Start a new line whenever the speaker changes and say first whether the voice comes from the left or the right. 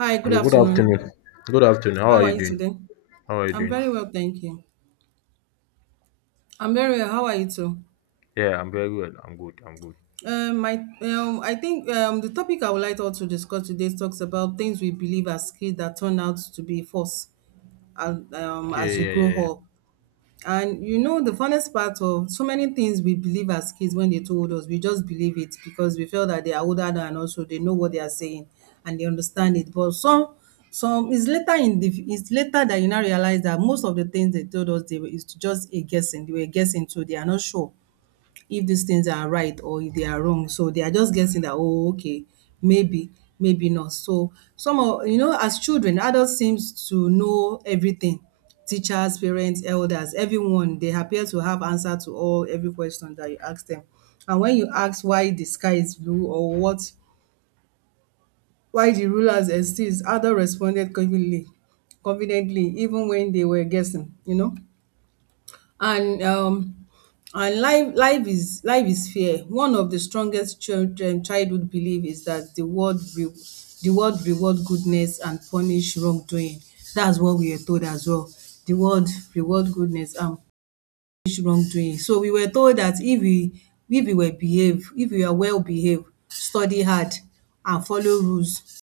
right: Hi, good
left: Hello, good afternoon.
right: afternoon.
left: Good afternoon. How are
right: How are
left: you
right: you
left: doing?
right: today?
left: How are you
right: I'm
left: doing?
right: very well, thank you. I'm very well. How are you too?
left: Yeah, I'm very well. I'm good. I'm good.
right: My, I think the topic I would like us to discuss today talks about things we believe as kids that turn out to be false
left: Okay,
right: as we
left: yeah,
right: grow
left: yeah, yeah.
right: up. And you know, the funnest part of so many things we believe as kids when they told us, we just believe it because we felt that they are older than us, so they know what they are saying and they understand it. Some it's later in the it's later that you now realize that most of the things they told us they were is just a guessing. They were guessing, so they are not sure if these things are right or if they are wrong. So they are just guessing that, oh, okay, maybe, maybe not. So some of you know, as children, adults seems to know everything. Teachers, parents, elders, everyone, they appear to have answer to all every question that you ask them. And when you ask why the sky is blue or what why the rulers exist, adults responded confidently even when they were guessing, you know, and um and life is fair. One of the strongest childhood belief is that the world reward goodness and punish wrongdoing. That's what we were told as well. The world reward goodness and punish wrongdoing. So we were told that if we were behave, if we are well behaved, study hard and follow rules,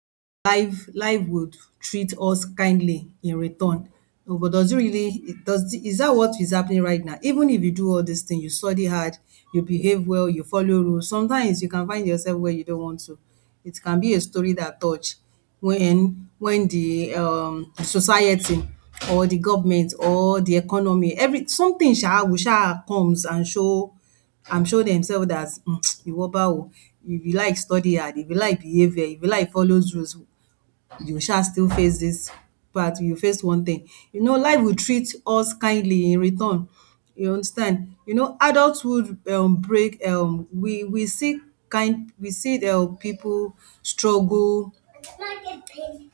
right: life would treat us kindly in return. No, but does it really, it does, is that what is happening right now? Even if you do all these things, you study hard, you behave well, you follow rules, sometimes you can find yourself where you don't want to. It can be a story that touch when the society or the government or the economy every something sha will sha comes and show themselves that ìwọ báwo, if you like study hard, if you like behave well, if you like follows rules, you shall still face this, part, you face one thing. You know life will treat us kindly in return, you understand. You know adulthood break, we see kind we see people struggle,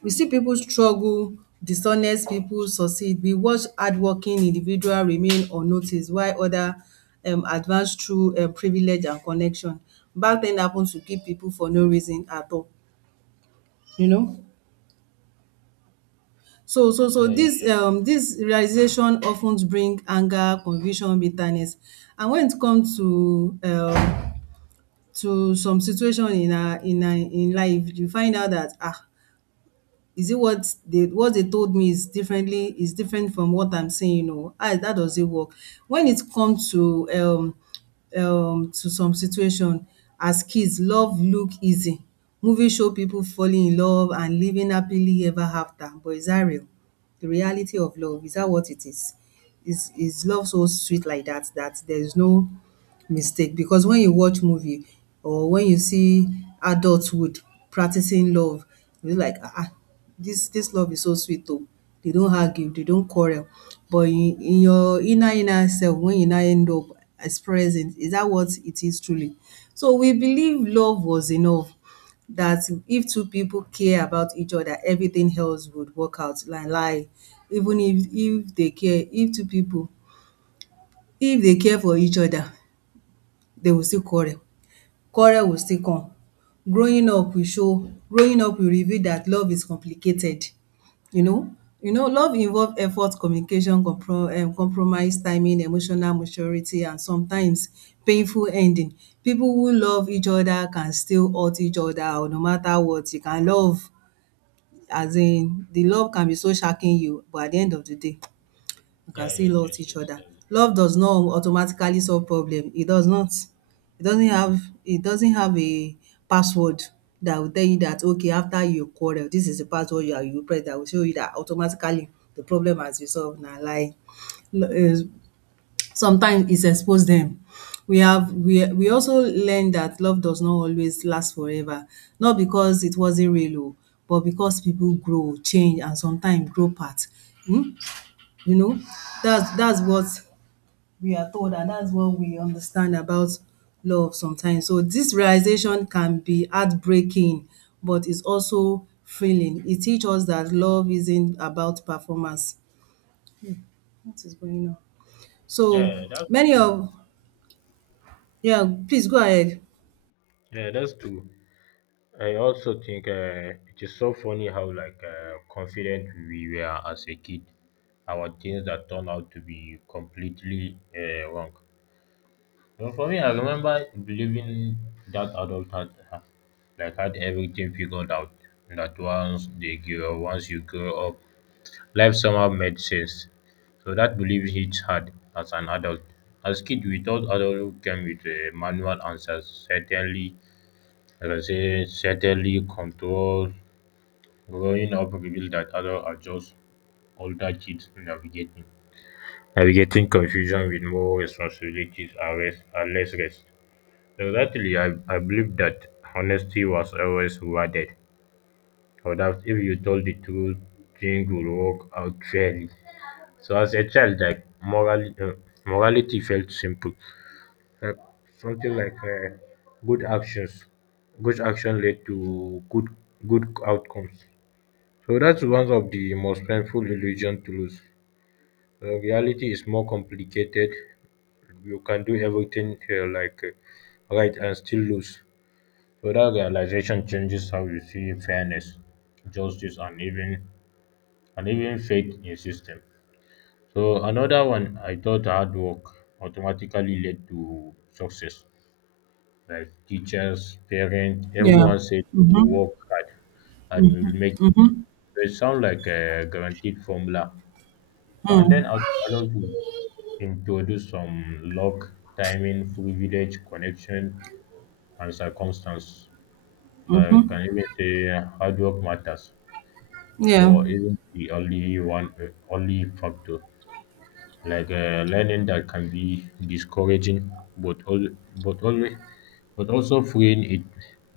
right: we see people struggle, dishonest people succeed. We watch hardworking individual remain unnoticed while other advance through privilege and connection. Bad thing happen to good people for no reason at all, you know. So so so
left: Yeah, yeah,
right: dis dis realization of ten bring anger, confusion, bitterness. And wen it come to some situation in our in life, you find out dat is it what they told me is differently is different from what I'm saying oh? How that doesn't work. When it comes to some situation, as kids, love look easy. Movie show people falling in love and living happily ever after, but is that real? The reality of love, is that what it is? Is love so sweet like that, that there is no mistake? Because when you watch movie or when you see adulthood practicing love, you'll like, ah ah, this love is so sweet though. They don't argue, they don't quarrel. But in your inner self, when you now end up expressing, is that what it is truly? So we believe love was enough, that if two people care about each other, everything else would work out. Na lie. Even if they care, if two people, if they care for each other, they will still quarrel. Quarrel will still come. Growing up will reveal that love is complicated. You know? You know, love involve effort, communication, compromise, timing, emotional maturity and sometimes painful ending. People who love each other can still hurt each other. Or no matter what, you can love. As in the love can be so shacking you, but at the end of the day you
left: yeah.
right: can
left: Yeah, yeah,
right: still
left: yes,
right: love
left: yes,
right: each
left: yes.
right: other. Love does not automatically solve problem, it does not. It doesn't have a password that will tell you that okay after you quarrel this is the password you are you press that will show you that automatically the problem has been solved. Na lie. Sometimes it expose them. We have we also learn that love does not always last forever. Not because it wasn't real oh, but because people grow, change and sometimes grow apart. um You know, that's what we are told and that's what we understand about love sometimes. So this realization can be heartbreaking, but it's also freeing. It teach us dat love isn't about performance. What is going on? So
left: Yeah, that's
right: many of, yeah, please go ahead.
left: yeah, that's true. I also think it is so funny how confident we were as a kid. Our things that turn out to be completely wrong. But for me, I remember believing that like had everything figured out. That once they grow, Once you grow up, life somehow made sense. So that belief hits hard as an adult. As kids, we thought adulthood came with manual answers, certainly, like I say, certainly control. Growing up revealed that adults are just older kids navigating confusion with more responsibilities and less rest. Exactly, I believe that honesty was always rewarded. So that if you told the truth, things would work out fairly. So as a child, morality felt simple. Uh, something like good actions, Good action led to good outcomes. So that's one of the most painful illusion to lose. Reality is more complicated. You can do everything right and still lose. So that realization changes how you see fairness, justice, and even faith in system. So another one, I thought hard work automatically led to success. Like teachers, parents,
right: Yeah,
left: everyone said work hard and you will make it. So it sounds like a guaranteed formula. So and then adulthood introduced some luck, timing, privilege, connection, and circumstance. So I can even say hard work matters,
right: yeah,
left: but isn't the only one, only factor. Like learning that can be discouraging, but all, but always, but also freeing it,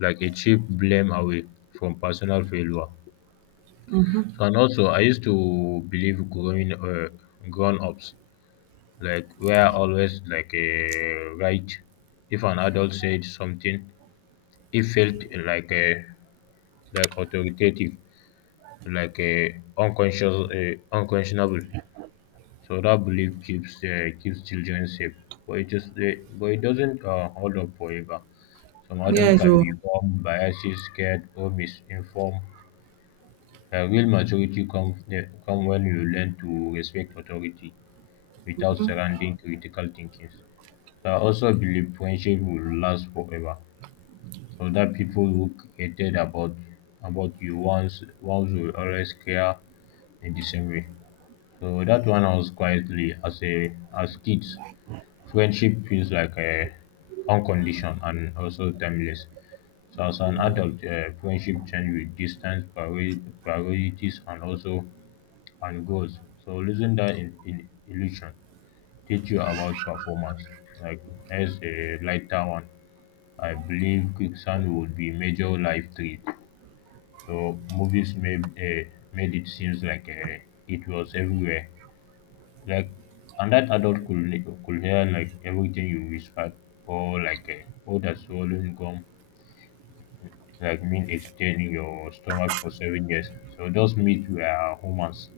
left: like a cheap blame away from personal failure. So and also, I used to believe growing grown-ups were always right. If an adult said something, it felt like uh, like authoritative, like uh, unconscious, unconscionable. So that belief keeps children safe, but it just uh, but it doesn't hold up forever. Some
right: yeah.
left: adults can
right: So
left: become biased, scared, or misinformed. Real maturity comes come when you learn to respect authority without surrounding critical thinking. So I also believe friendship will last forever. So that people who created about you once will always care in the same way. So that one I was quietly as a as kids, friendship feels like a unconditioned and also timeless. So as an adult, friendship change with distance, priorities, and goals. So losing that in illusion teach you about performance. Like as a lighter one, I believe quicksand would be major life threat. So movies made it seems like it was everywhere like, and that adult could hear like everything you whispered, or like uh, or that swallowing gum like mean it's staying in your stomach for 7 years. So those myths were humans,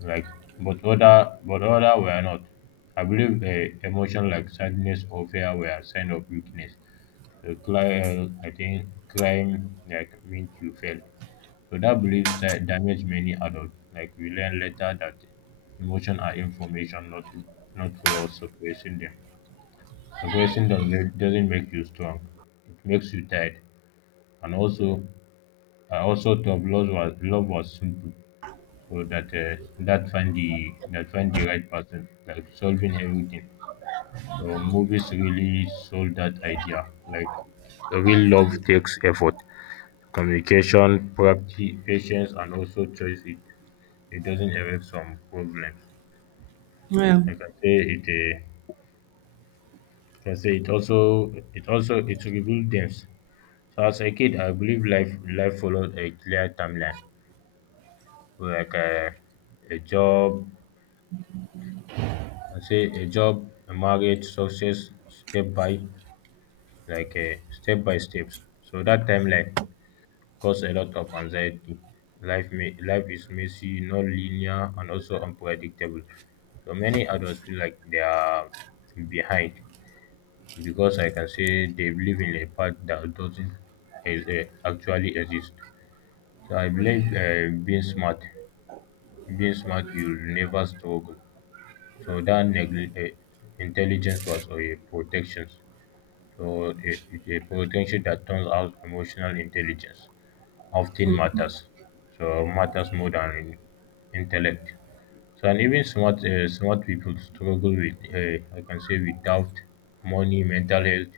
left: like but other were not. I believe emotion like sadness or fear were a sign of weakness. So I think crime like meant you failed. So that belief style damaged many adults. Like we learn later that emotions are information, not flaws. Suppressing them doesn't make you strong. It makes you tired. And also, I also thought love was simple, so that that find the right person, like solving everything. So movies really sold that idea. Like the real love takes effort, communication, practice, patience, and also choice. It doesn't erase some problems.
right: yeah.
left: I can say it also it also it reveals them. So as a kid, I believe life follows a clear timeline. So like a job. I say a job, a marriage, success, step by step by steps. So that timeline cause a lot of anxiety. Life is messy, not linear, and also unpredictable. So many adults feel like they are behind because I can say they believe in a fact that doesn't actually exist. So I believe being smart, you'll never struggle. So that intelligence was a protection. So it's a protection that turns out emotional intelligence often matters. So matters more than intellect. So and even smart people struggle with I can say with doubt, money, mental health,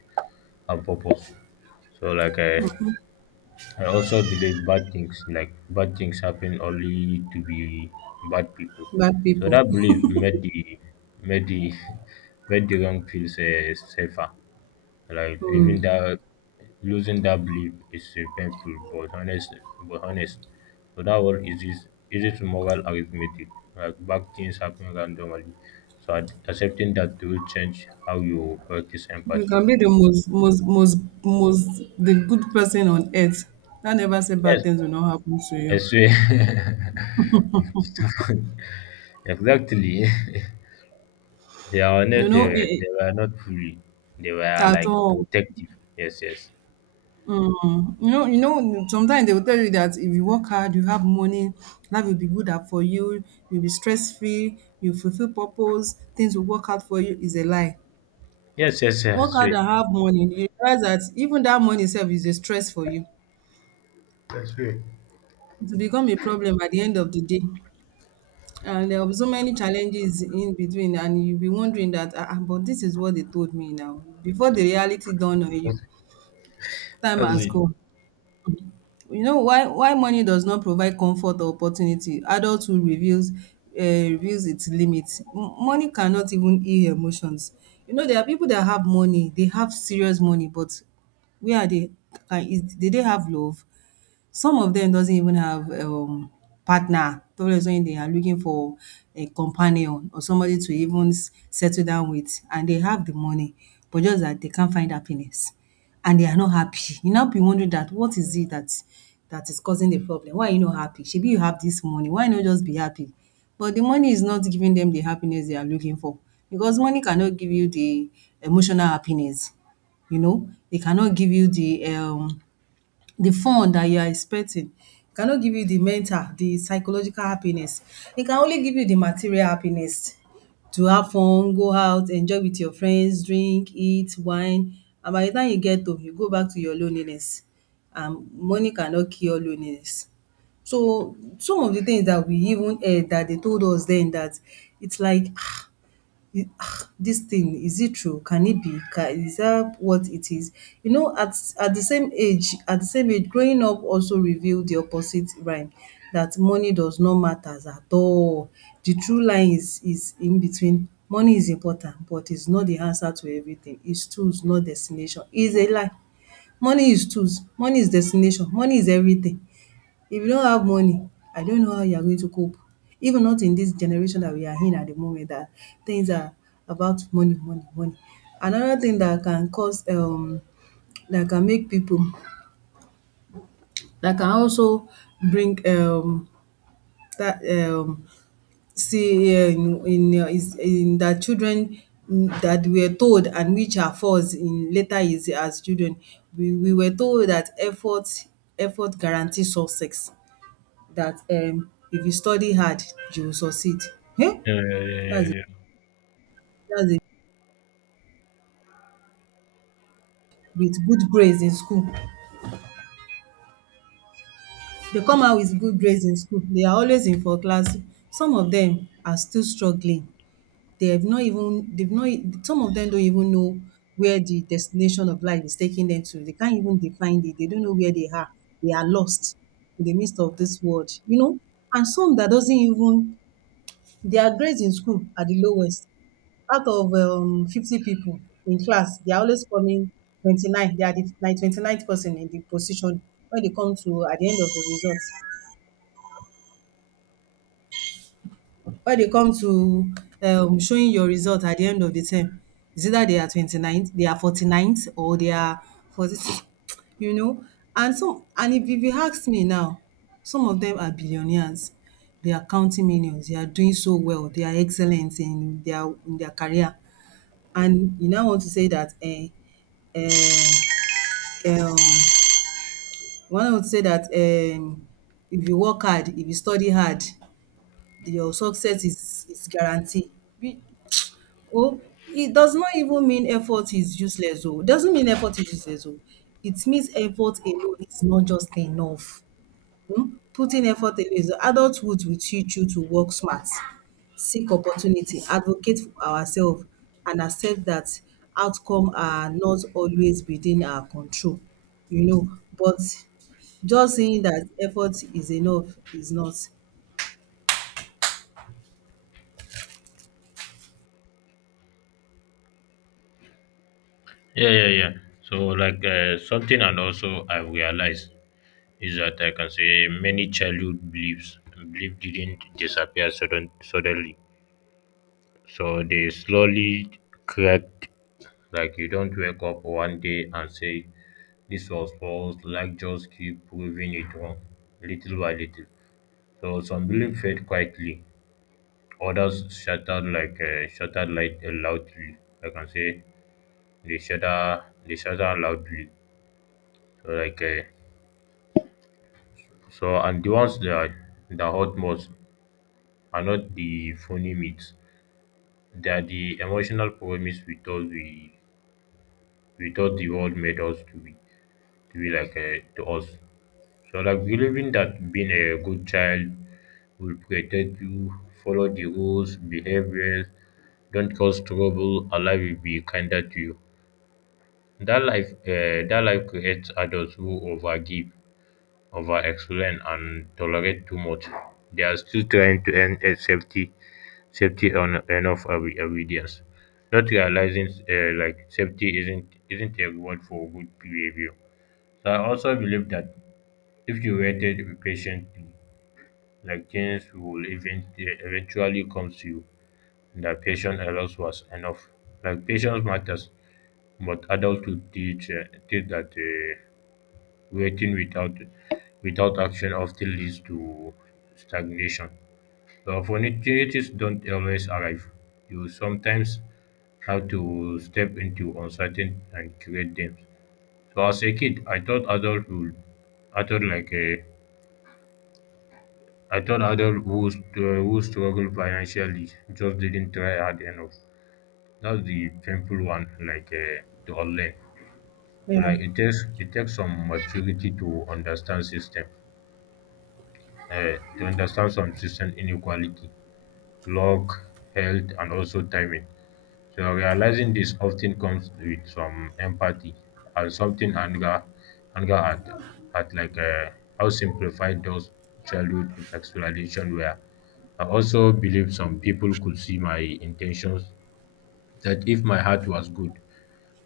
left: and purpose. So like I, I also believe bad things happen only to be bad people.
right: Bad
left: So
right: people.
left: that belief made the made the wrong feels safer. Like
right: Hmm.
left: living that losing that belief is painful but honest. So that word is it moral arithmetic. Like bad things happen randomly. So accepting that will change how you practice
right: You
left: empathy.
right: can be the most, most, most, most the good person on earth. That never say bad
left: Yes,
right: things will not happen to
left: I
right: you.
left: swear. Exactly. They are
right: You
left: not.
right: know it,
left: They were not free. They were
right: at
left: like
right: all.
left: protective. Yes, yes.
right: Mm. You know, you know. Sometimes they will tell you that if you work hard, you have money. Life will be good up for you. You'll be stress free. You fulfill purpose. Things will work out for you. Is a lie.
left: Yes, yes, yes. I
right: Work hard
left: swear.
right: and have money. You realize that even that money itself is a stress for you.
left: I swear.
right: It will become a problem at the end of the day. And there will be so many challenges in between, and you'll be wondering that, ah, ah, but this is what they told me now. Before the reality dawn on you, time
left: That's
right: has
left: it.
right: gone. You know why money does not provide comfort or opportunity? Adulthood reveals reveals its limits. M- money cannot even heal emotions. You know there are people that have money, they have serious money, but where are they? Can, is, did they have love? Some of them doesn't even have partner. Tourists when they are looking for a companion or somebody to even s- settle down with and they have the money, but just that they can't find happiness and they are not happy. You now be wondering that what is it that is causing the problem? Why are you not happy? Shebi you have this money, why not just be happy? But the money is not giving them the happiness they are looking for, because money cannot give you the emotional happiness. You know they cannot give you the fun that you are expecting. E cannot give you the mental, the psychological happiness. It can only give you the material happiness, to have fun, go out, enjoy with your friends, drink, eat, wine, and by the time you get home, you go back to your loneliness, and money cannot cure loneliness. So, some of the things that we even heard that they told us then, that it's like it- ah, this thing is it true, can it be ca- is that what it is. You know, at at the same age growing up also revealed the opposite rhyme, that money does not matter at all. The true line is in between. Money is important but it's not the answer to everything. It's tools not destination. It's a lie. Money is tools, money is destination, money is everything. If you don't have money, I don't know how you are going to cope. Even not in this generation that we are in at the moment, that things are about money, money, money. Another thing that can cause that can make people, that can also bring that um see in is in that children, mm, that were told and which are false in later years as children. We were told that effort guarantees success. That if you study hard you will succeed. um
left: Yeah, yeah, yeah,
right: that's it.
left: yeah.
right: That's it. With good grades in school. They come out with good grades in school. They are always in for class. Some of them are still struggling. They have not even they've not some of them don't even know where the destination of life is taking them to. They can't even define it. They don't know where they are. They are lost in the midst of this world, you know. And some that doesn't even, their grades in school are the lowest. Out of 50 people in class, they are always coming 29. They are the like twenty ninth person in the position when they come to at the end of the results. When they come to showing your result at the end of the term, it's either they are twenty ninth, they are forty ninth, or they are 46, you know. And so, and if you ask me now, some of them are billionaires. They are counting millions. They are doing so well. They are excellent in their career. And you now want to say that, eh, you now want to say that, if you work hard, if you study hard, your success is guarantee. Be oh, it does not even mean effort is useless oh. It doesn't mean effort is useless oh. It means effort alone is not just enough. Putting effort always adulthood will teach you to work smart, seek opportunity, advocate for ourselves, and accept that outcome are not always within our control you know but just saying that effort is enough is not.
left: Yeah, yeah, yeah, yeah. So, like, something, and also I realized is that I can say many childhood beliefs belief didn't disappear suddenly. So they slowly cracked. Like you don't wake up one day and say, this was false. Luck just keep proving it wrong, little by little. So some belief fade quietly, others shattered loudly. I can say they shatter loudly. So like uh, and the ones that hurt most are not the funny myths. They are the emotional promise we thought the world made us to be to be to us. So like believing that being a good child will protect you, follow the rules, behave well, don't cause trouble, Allah will be kinder to you. That life creates adults who overgive, overexplain, and tolerate too much. They are still trying to earn a safety, safety on enough of obedience, not realizing safety isn't a reward for good behavior. So I also believe that if you waited patiently, like things will eventually come to you, and that patience alone was enough. Like patience matters, but adulthood teach that waiting without action often leads to stagnation. So opportunities don't always arrive. You sometimes have to step into uncertain and create them. So as a kid, I thought adult would, I thought like a, I thought adult who struggle financially just didn't try hard enough. That's the painful one, to unlearn. So
right: Yeah,
left: like it takes some maturity to understand system, to understand some system inequality, luck, health, and also timing. So realizing this often comes with some empathy and something anger, anger at like how simplified those childhood explanation were. I also believe some people could see my intentions, that if my heart was good,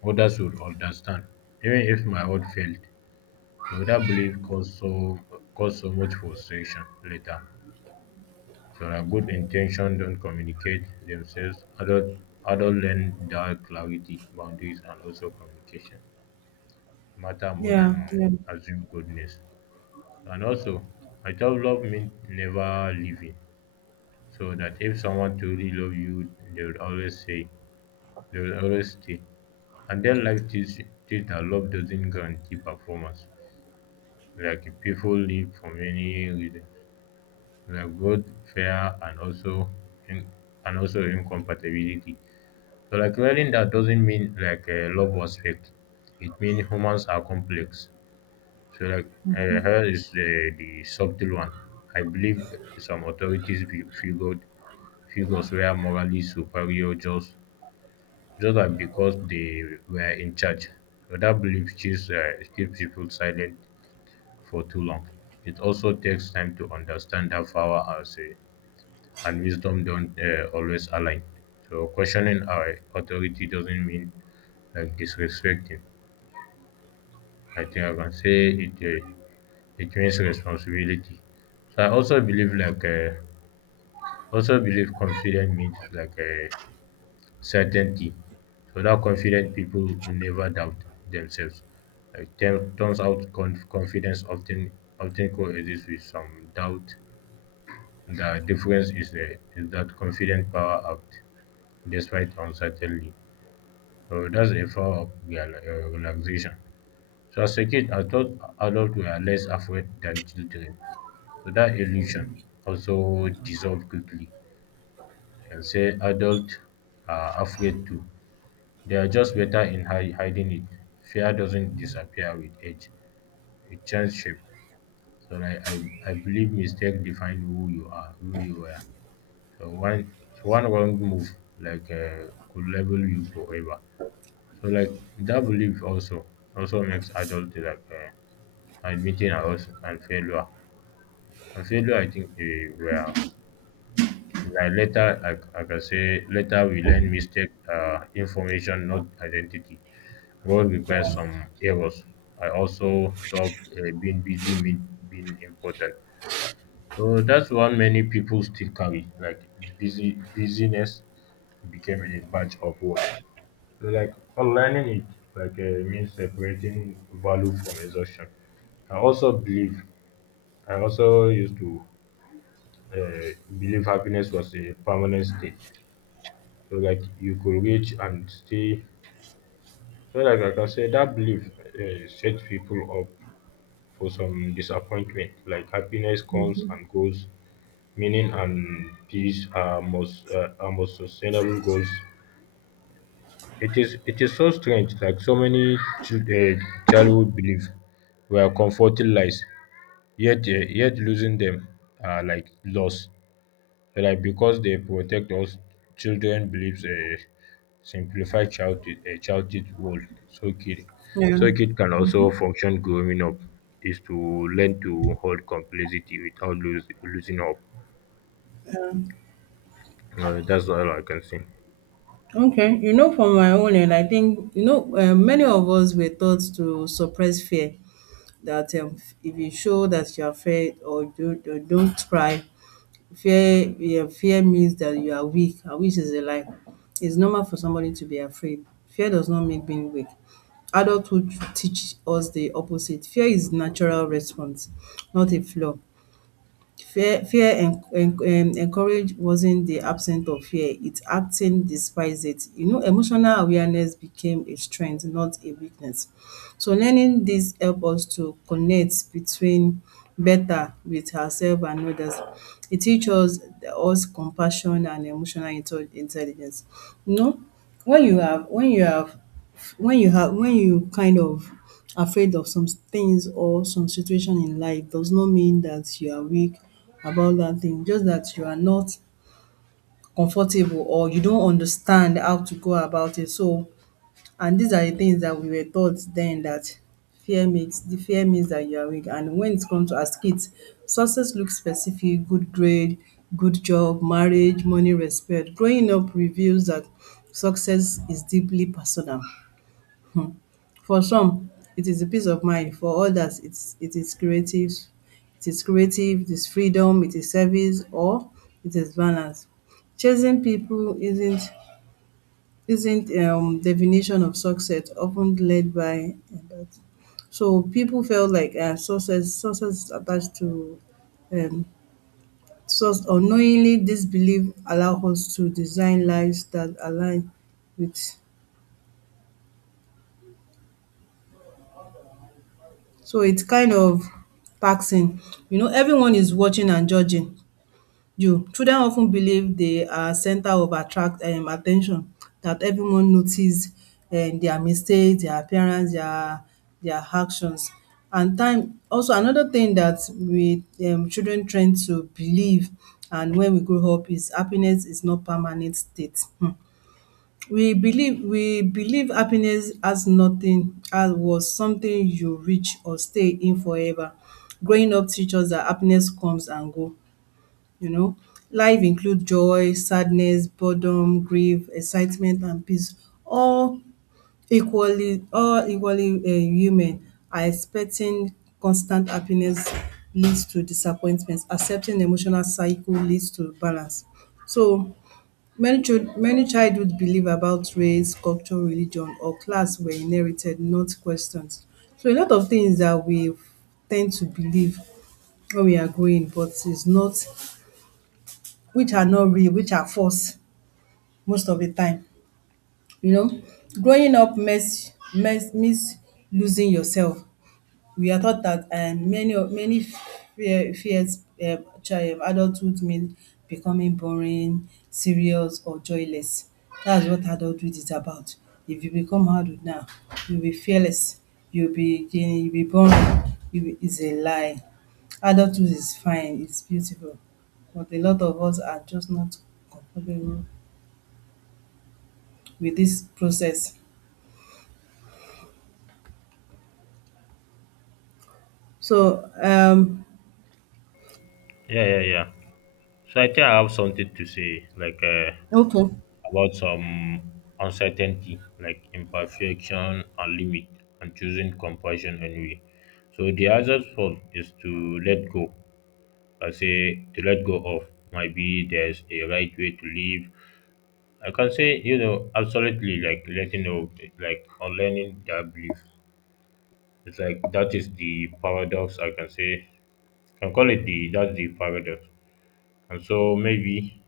left: others would understand, even if my heart failed. So that belief caused so much frustration later. Their good intention, don't communicate themselves. Adult, learn that clarity, boundaries, and also communication matter more
right: yeah,
left: than
right: yeah,
left: assume goodness. And also, I thought love means never leaving. So that if someone truly love you, they will always stay. And then life teaches teach that love doesn't guarantee performance. Like people leave for many reasons, like both fear and also in, and also incompatibility. So like learning that doesn't mean love was fake. It means humans are complex. So here is the subtle one. I believe some authorities fi- figured figures were morally superior just because they were in charge. So that belief keeps people silent for too long. It also takes time to understand that power and wisdom don't always align. So questioning our authority doesn't mean like disrespecting. I think I can say it means responsibility. So I also believe confidence means certainty. So that confident people never doubt themselves. Like turns out, confidence often coexists with some doubt. The difference is that confident power act despite uncertainty. So that's a form of relaxation. So as a kid, I thought adults were less afraid than children. So that illusion also dissolved quickly, and say adults are afraid too. They are just better in hiding it. Fear doesn't disappear with age. It changes shape. I believe mistake define who you are, who you were. So one wrong move could label you forever. So like that belief also makes adults admitting us and failure. And failure, I think, like later, I can say later we learn mistake information, not identity. Role requires some errors. I also thought being busy mean being important. So that's why many people still carry busyness became a badge of work. So like unlearning it means separating value from exhaustion. I also believe I also used to believe happiness was a permanent state, so like you could reach and stay. So like I can say that belief set people up for some disappointment. Like happiness comes and goes, meaning and peace are most are most sustainable goals. It is so strange, like so many chil um childhood beliefs were comforting lies, yet yet losing them are like loss. So like, because they protect us, children believes a simplified childhood a childhood world, so kid
right: yeah.
left: so kid can also function. Growing up is to learn to hold complexity without lose losing up. Um, that's all I can say.
right: Okay, you know, from my own end, I think, many of us were taught to suppress fear, that if you show that you are afraid or you don't cry. Fear, yeah, fear means that you are weak, and which is a lie. It's normal for somebody to be afraid. Fear does not make being weak. Adulthood teach us the opposite. Fear is natural response, not a flaw. Fear, fear en- en- en- Encourage wasn't the absence of fear. It's acting despite it. You know, emotional awareness became a strength, not a weakness. So learning dis help us to connect between better with ourselves and others. E teach us compassion and emotional intelligence. You know when you have, when you have, when you have, when you kind of afraid of some things or some situation in life does not mean that you are weak about that thing, just that you are not comfortable or you don't understand how to go about it. So and these are the things that we were taught then that fear makes the fear means that you are weak. And when it comes to as kids, success looks specific: good grade, good job, marriage, money, respect. Growing up reveals that success is deeply personal. Hmm. For some, it is a peace of mind. For others, it is creative, it is freedom, it is service, or it is balance. Chasing people isn't definition of success often led by that. So people felt like success is attached to um, source. Unknowingly this belief allow us to design lives that align with. So it's kind of taxing. You know, everyone is watching and judging you. Children often believe they are center of attract attention, that everyone notice their mistakes, their appearance, their actions. And time also another thing that we children train to believe and when we grow up is happiness is not permanent state. We believe happiness as nothing as was something you reach or stay in forever. Growing up teaches that happiness comes and go, you know. Life includes joy, sadness, boredom, grief, excitement, and peace. All equally, all equally, human are expecting constant happiness leads to disappointments. Accepting emotional cycle leads to balance. So many childhood believe about race, culture, religion, or class were inherited, not questioned. So a lot of things that we tend to believe when we are growing, but it's not, which are not real, which are false most of the time, you know. Growing up means losing yourself. We are taught that many fear, fears chi- adulthood means becoming boring, serious, or joyless. That's what adulthood is about. If you become adult now, you'll be fearless, you'll be boring. You be, it's a lie. Adulthood is fine, it's beautiful, but a lot of us are just not comfortable with this process. So
left: Yeah, yeah, yeah. So I think I have something to say,
right: Okay.
left: about some uncertainty, like imperfection and limit, and choosing compassion anyway. So the hardest fault is to let go. I say, to let go of, maybe there's a right way to live. I can say, you know, absolutely, like letting go, like unlearning that belief. It's like, that is the paradox. I can say, I can call it the that's the paradox. And so maybe,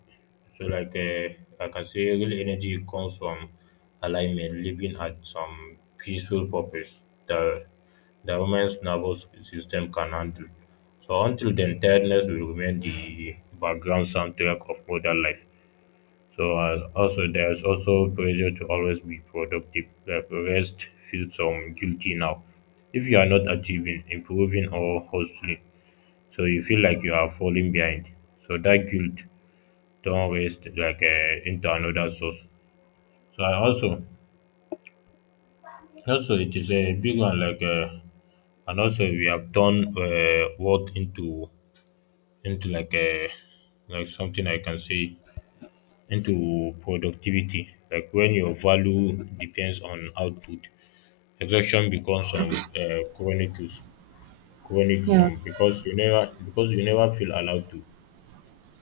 left: so like uh, like I can say, real energy comes from alignment, living at some peaceful purpose that the human's nervous system can handle. So until then, tiredness will remain the background soundtrack of modern life. So also, there's also pressure to always be productive. Like rest feels some guilty now. If you are not achieving, improving, or hustling, so you feel like you are falling behind. So that guilt turn waste, into another source. So I also, also it is a big one, and also we have turned work into like a like something I can say, into productivity. Like when your value depends on output, exhaustion becomes some chronic
right: Yeah,
left: some, because you never, because you never feel allowed to,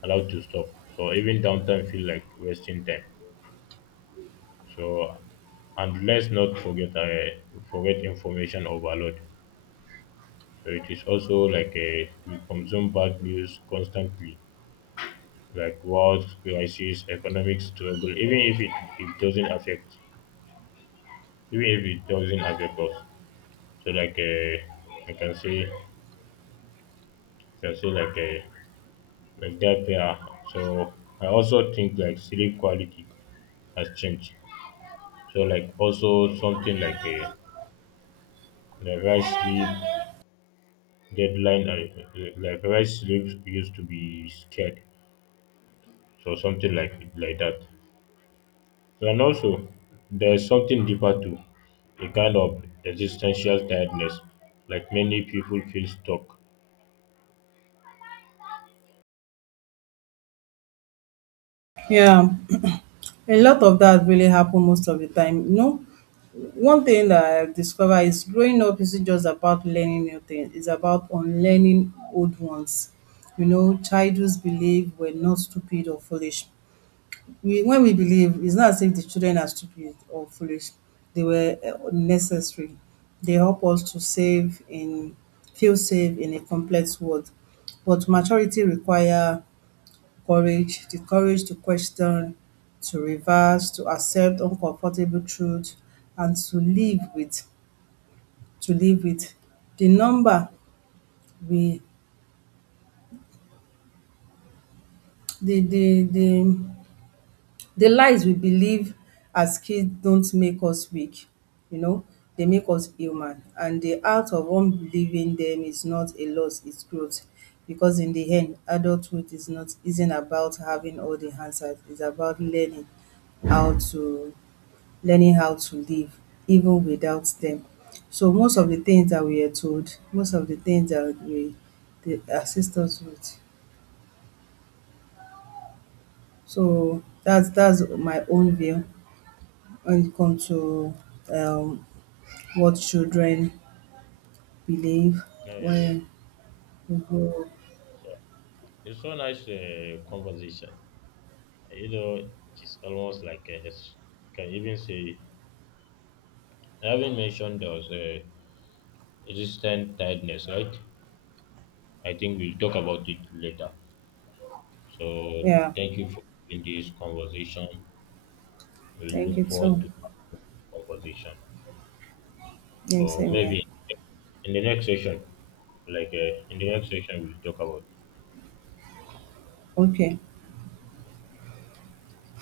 left: allowed to stop. So even downtime feel like wasting time. So, and let's not forget information overload. So it is also like a, we consume bad news constantly, like wars, crisis, economic struggle. Even if it, it doesn't affect, even if it doesn't affect us. So I can say like that. Yeah. So I also think like sleep quality has changed. So like also something the right sleep deadline, I like rice slips used to be scared, so something like that. And also there's something deeper too, a kind of existential tiredness, like many people feel stuck.
right: yeah. A lot of that really happen most of the time. You know, one thing that I discover is growing up isn't just about learning new things, it's about unlearning old ones. You know, childhood's belief were not stupid or foolish. We, when we believe, it's not as if the children are stupid or foolish. They were necessary. They help us to save in feel safe in a complex world. But maturity require courage, the courage to question, to reverse, to accept uncomfortable truth, and to live with the number we the the the the lies we believe as kids don't make us weak, you know, they make us human. And the act of unbelieving them is not a loss, it's growth. Because in the end, adulthood is not isn't about having all the answers, it's about how to learning how to live even without them. So most of the things that we are told, most of the things that we, they assist us with. So that's my own view when it comes to um what children believe
left: Yeah, yeah, yeah.
right: when we grow up.
left: It's so nice conversation, you know. It is almost like a, it's, you can even say, I haven't mentioned those was a tiredness, right? I think we'll talk about it later. So
right: Yeah,
left: thank you for in this conversation. We
right: thank you
left: look forward
right: too.
left: to conversation.
right: Same,
left: So
right: same here.
left: maybe in the next section, in the next section, we'll talk about.
right: Okay.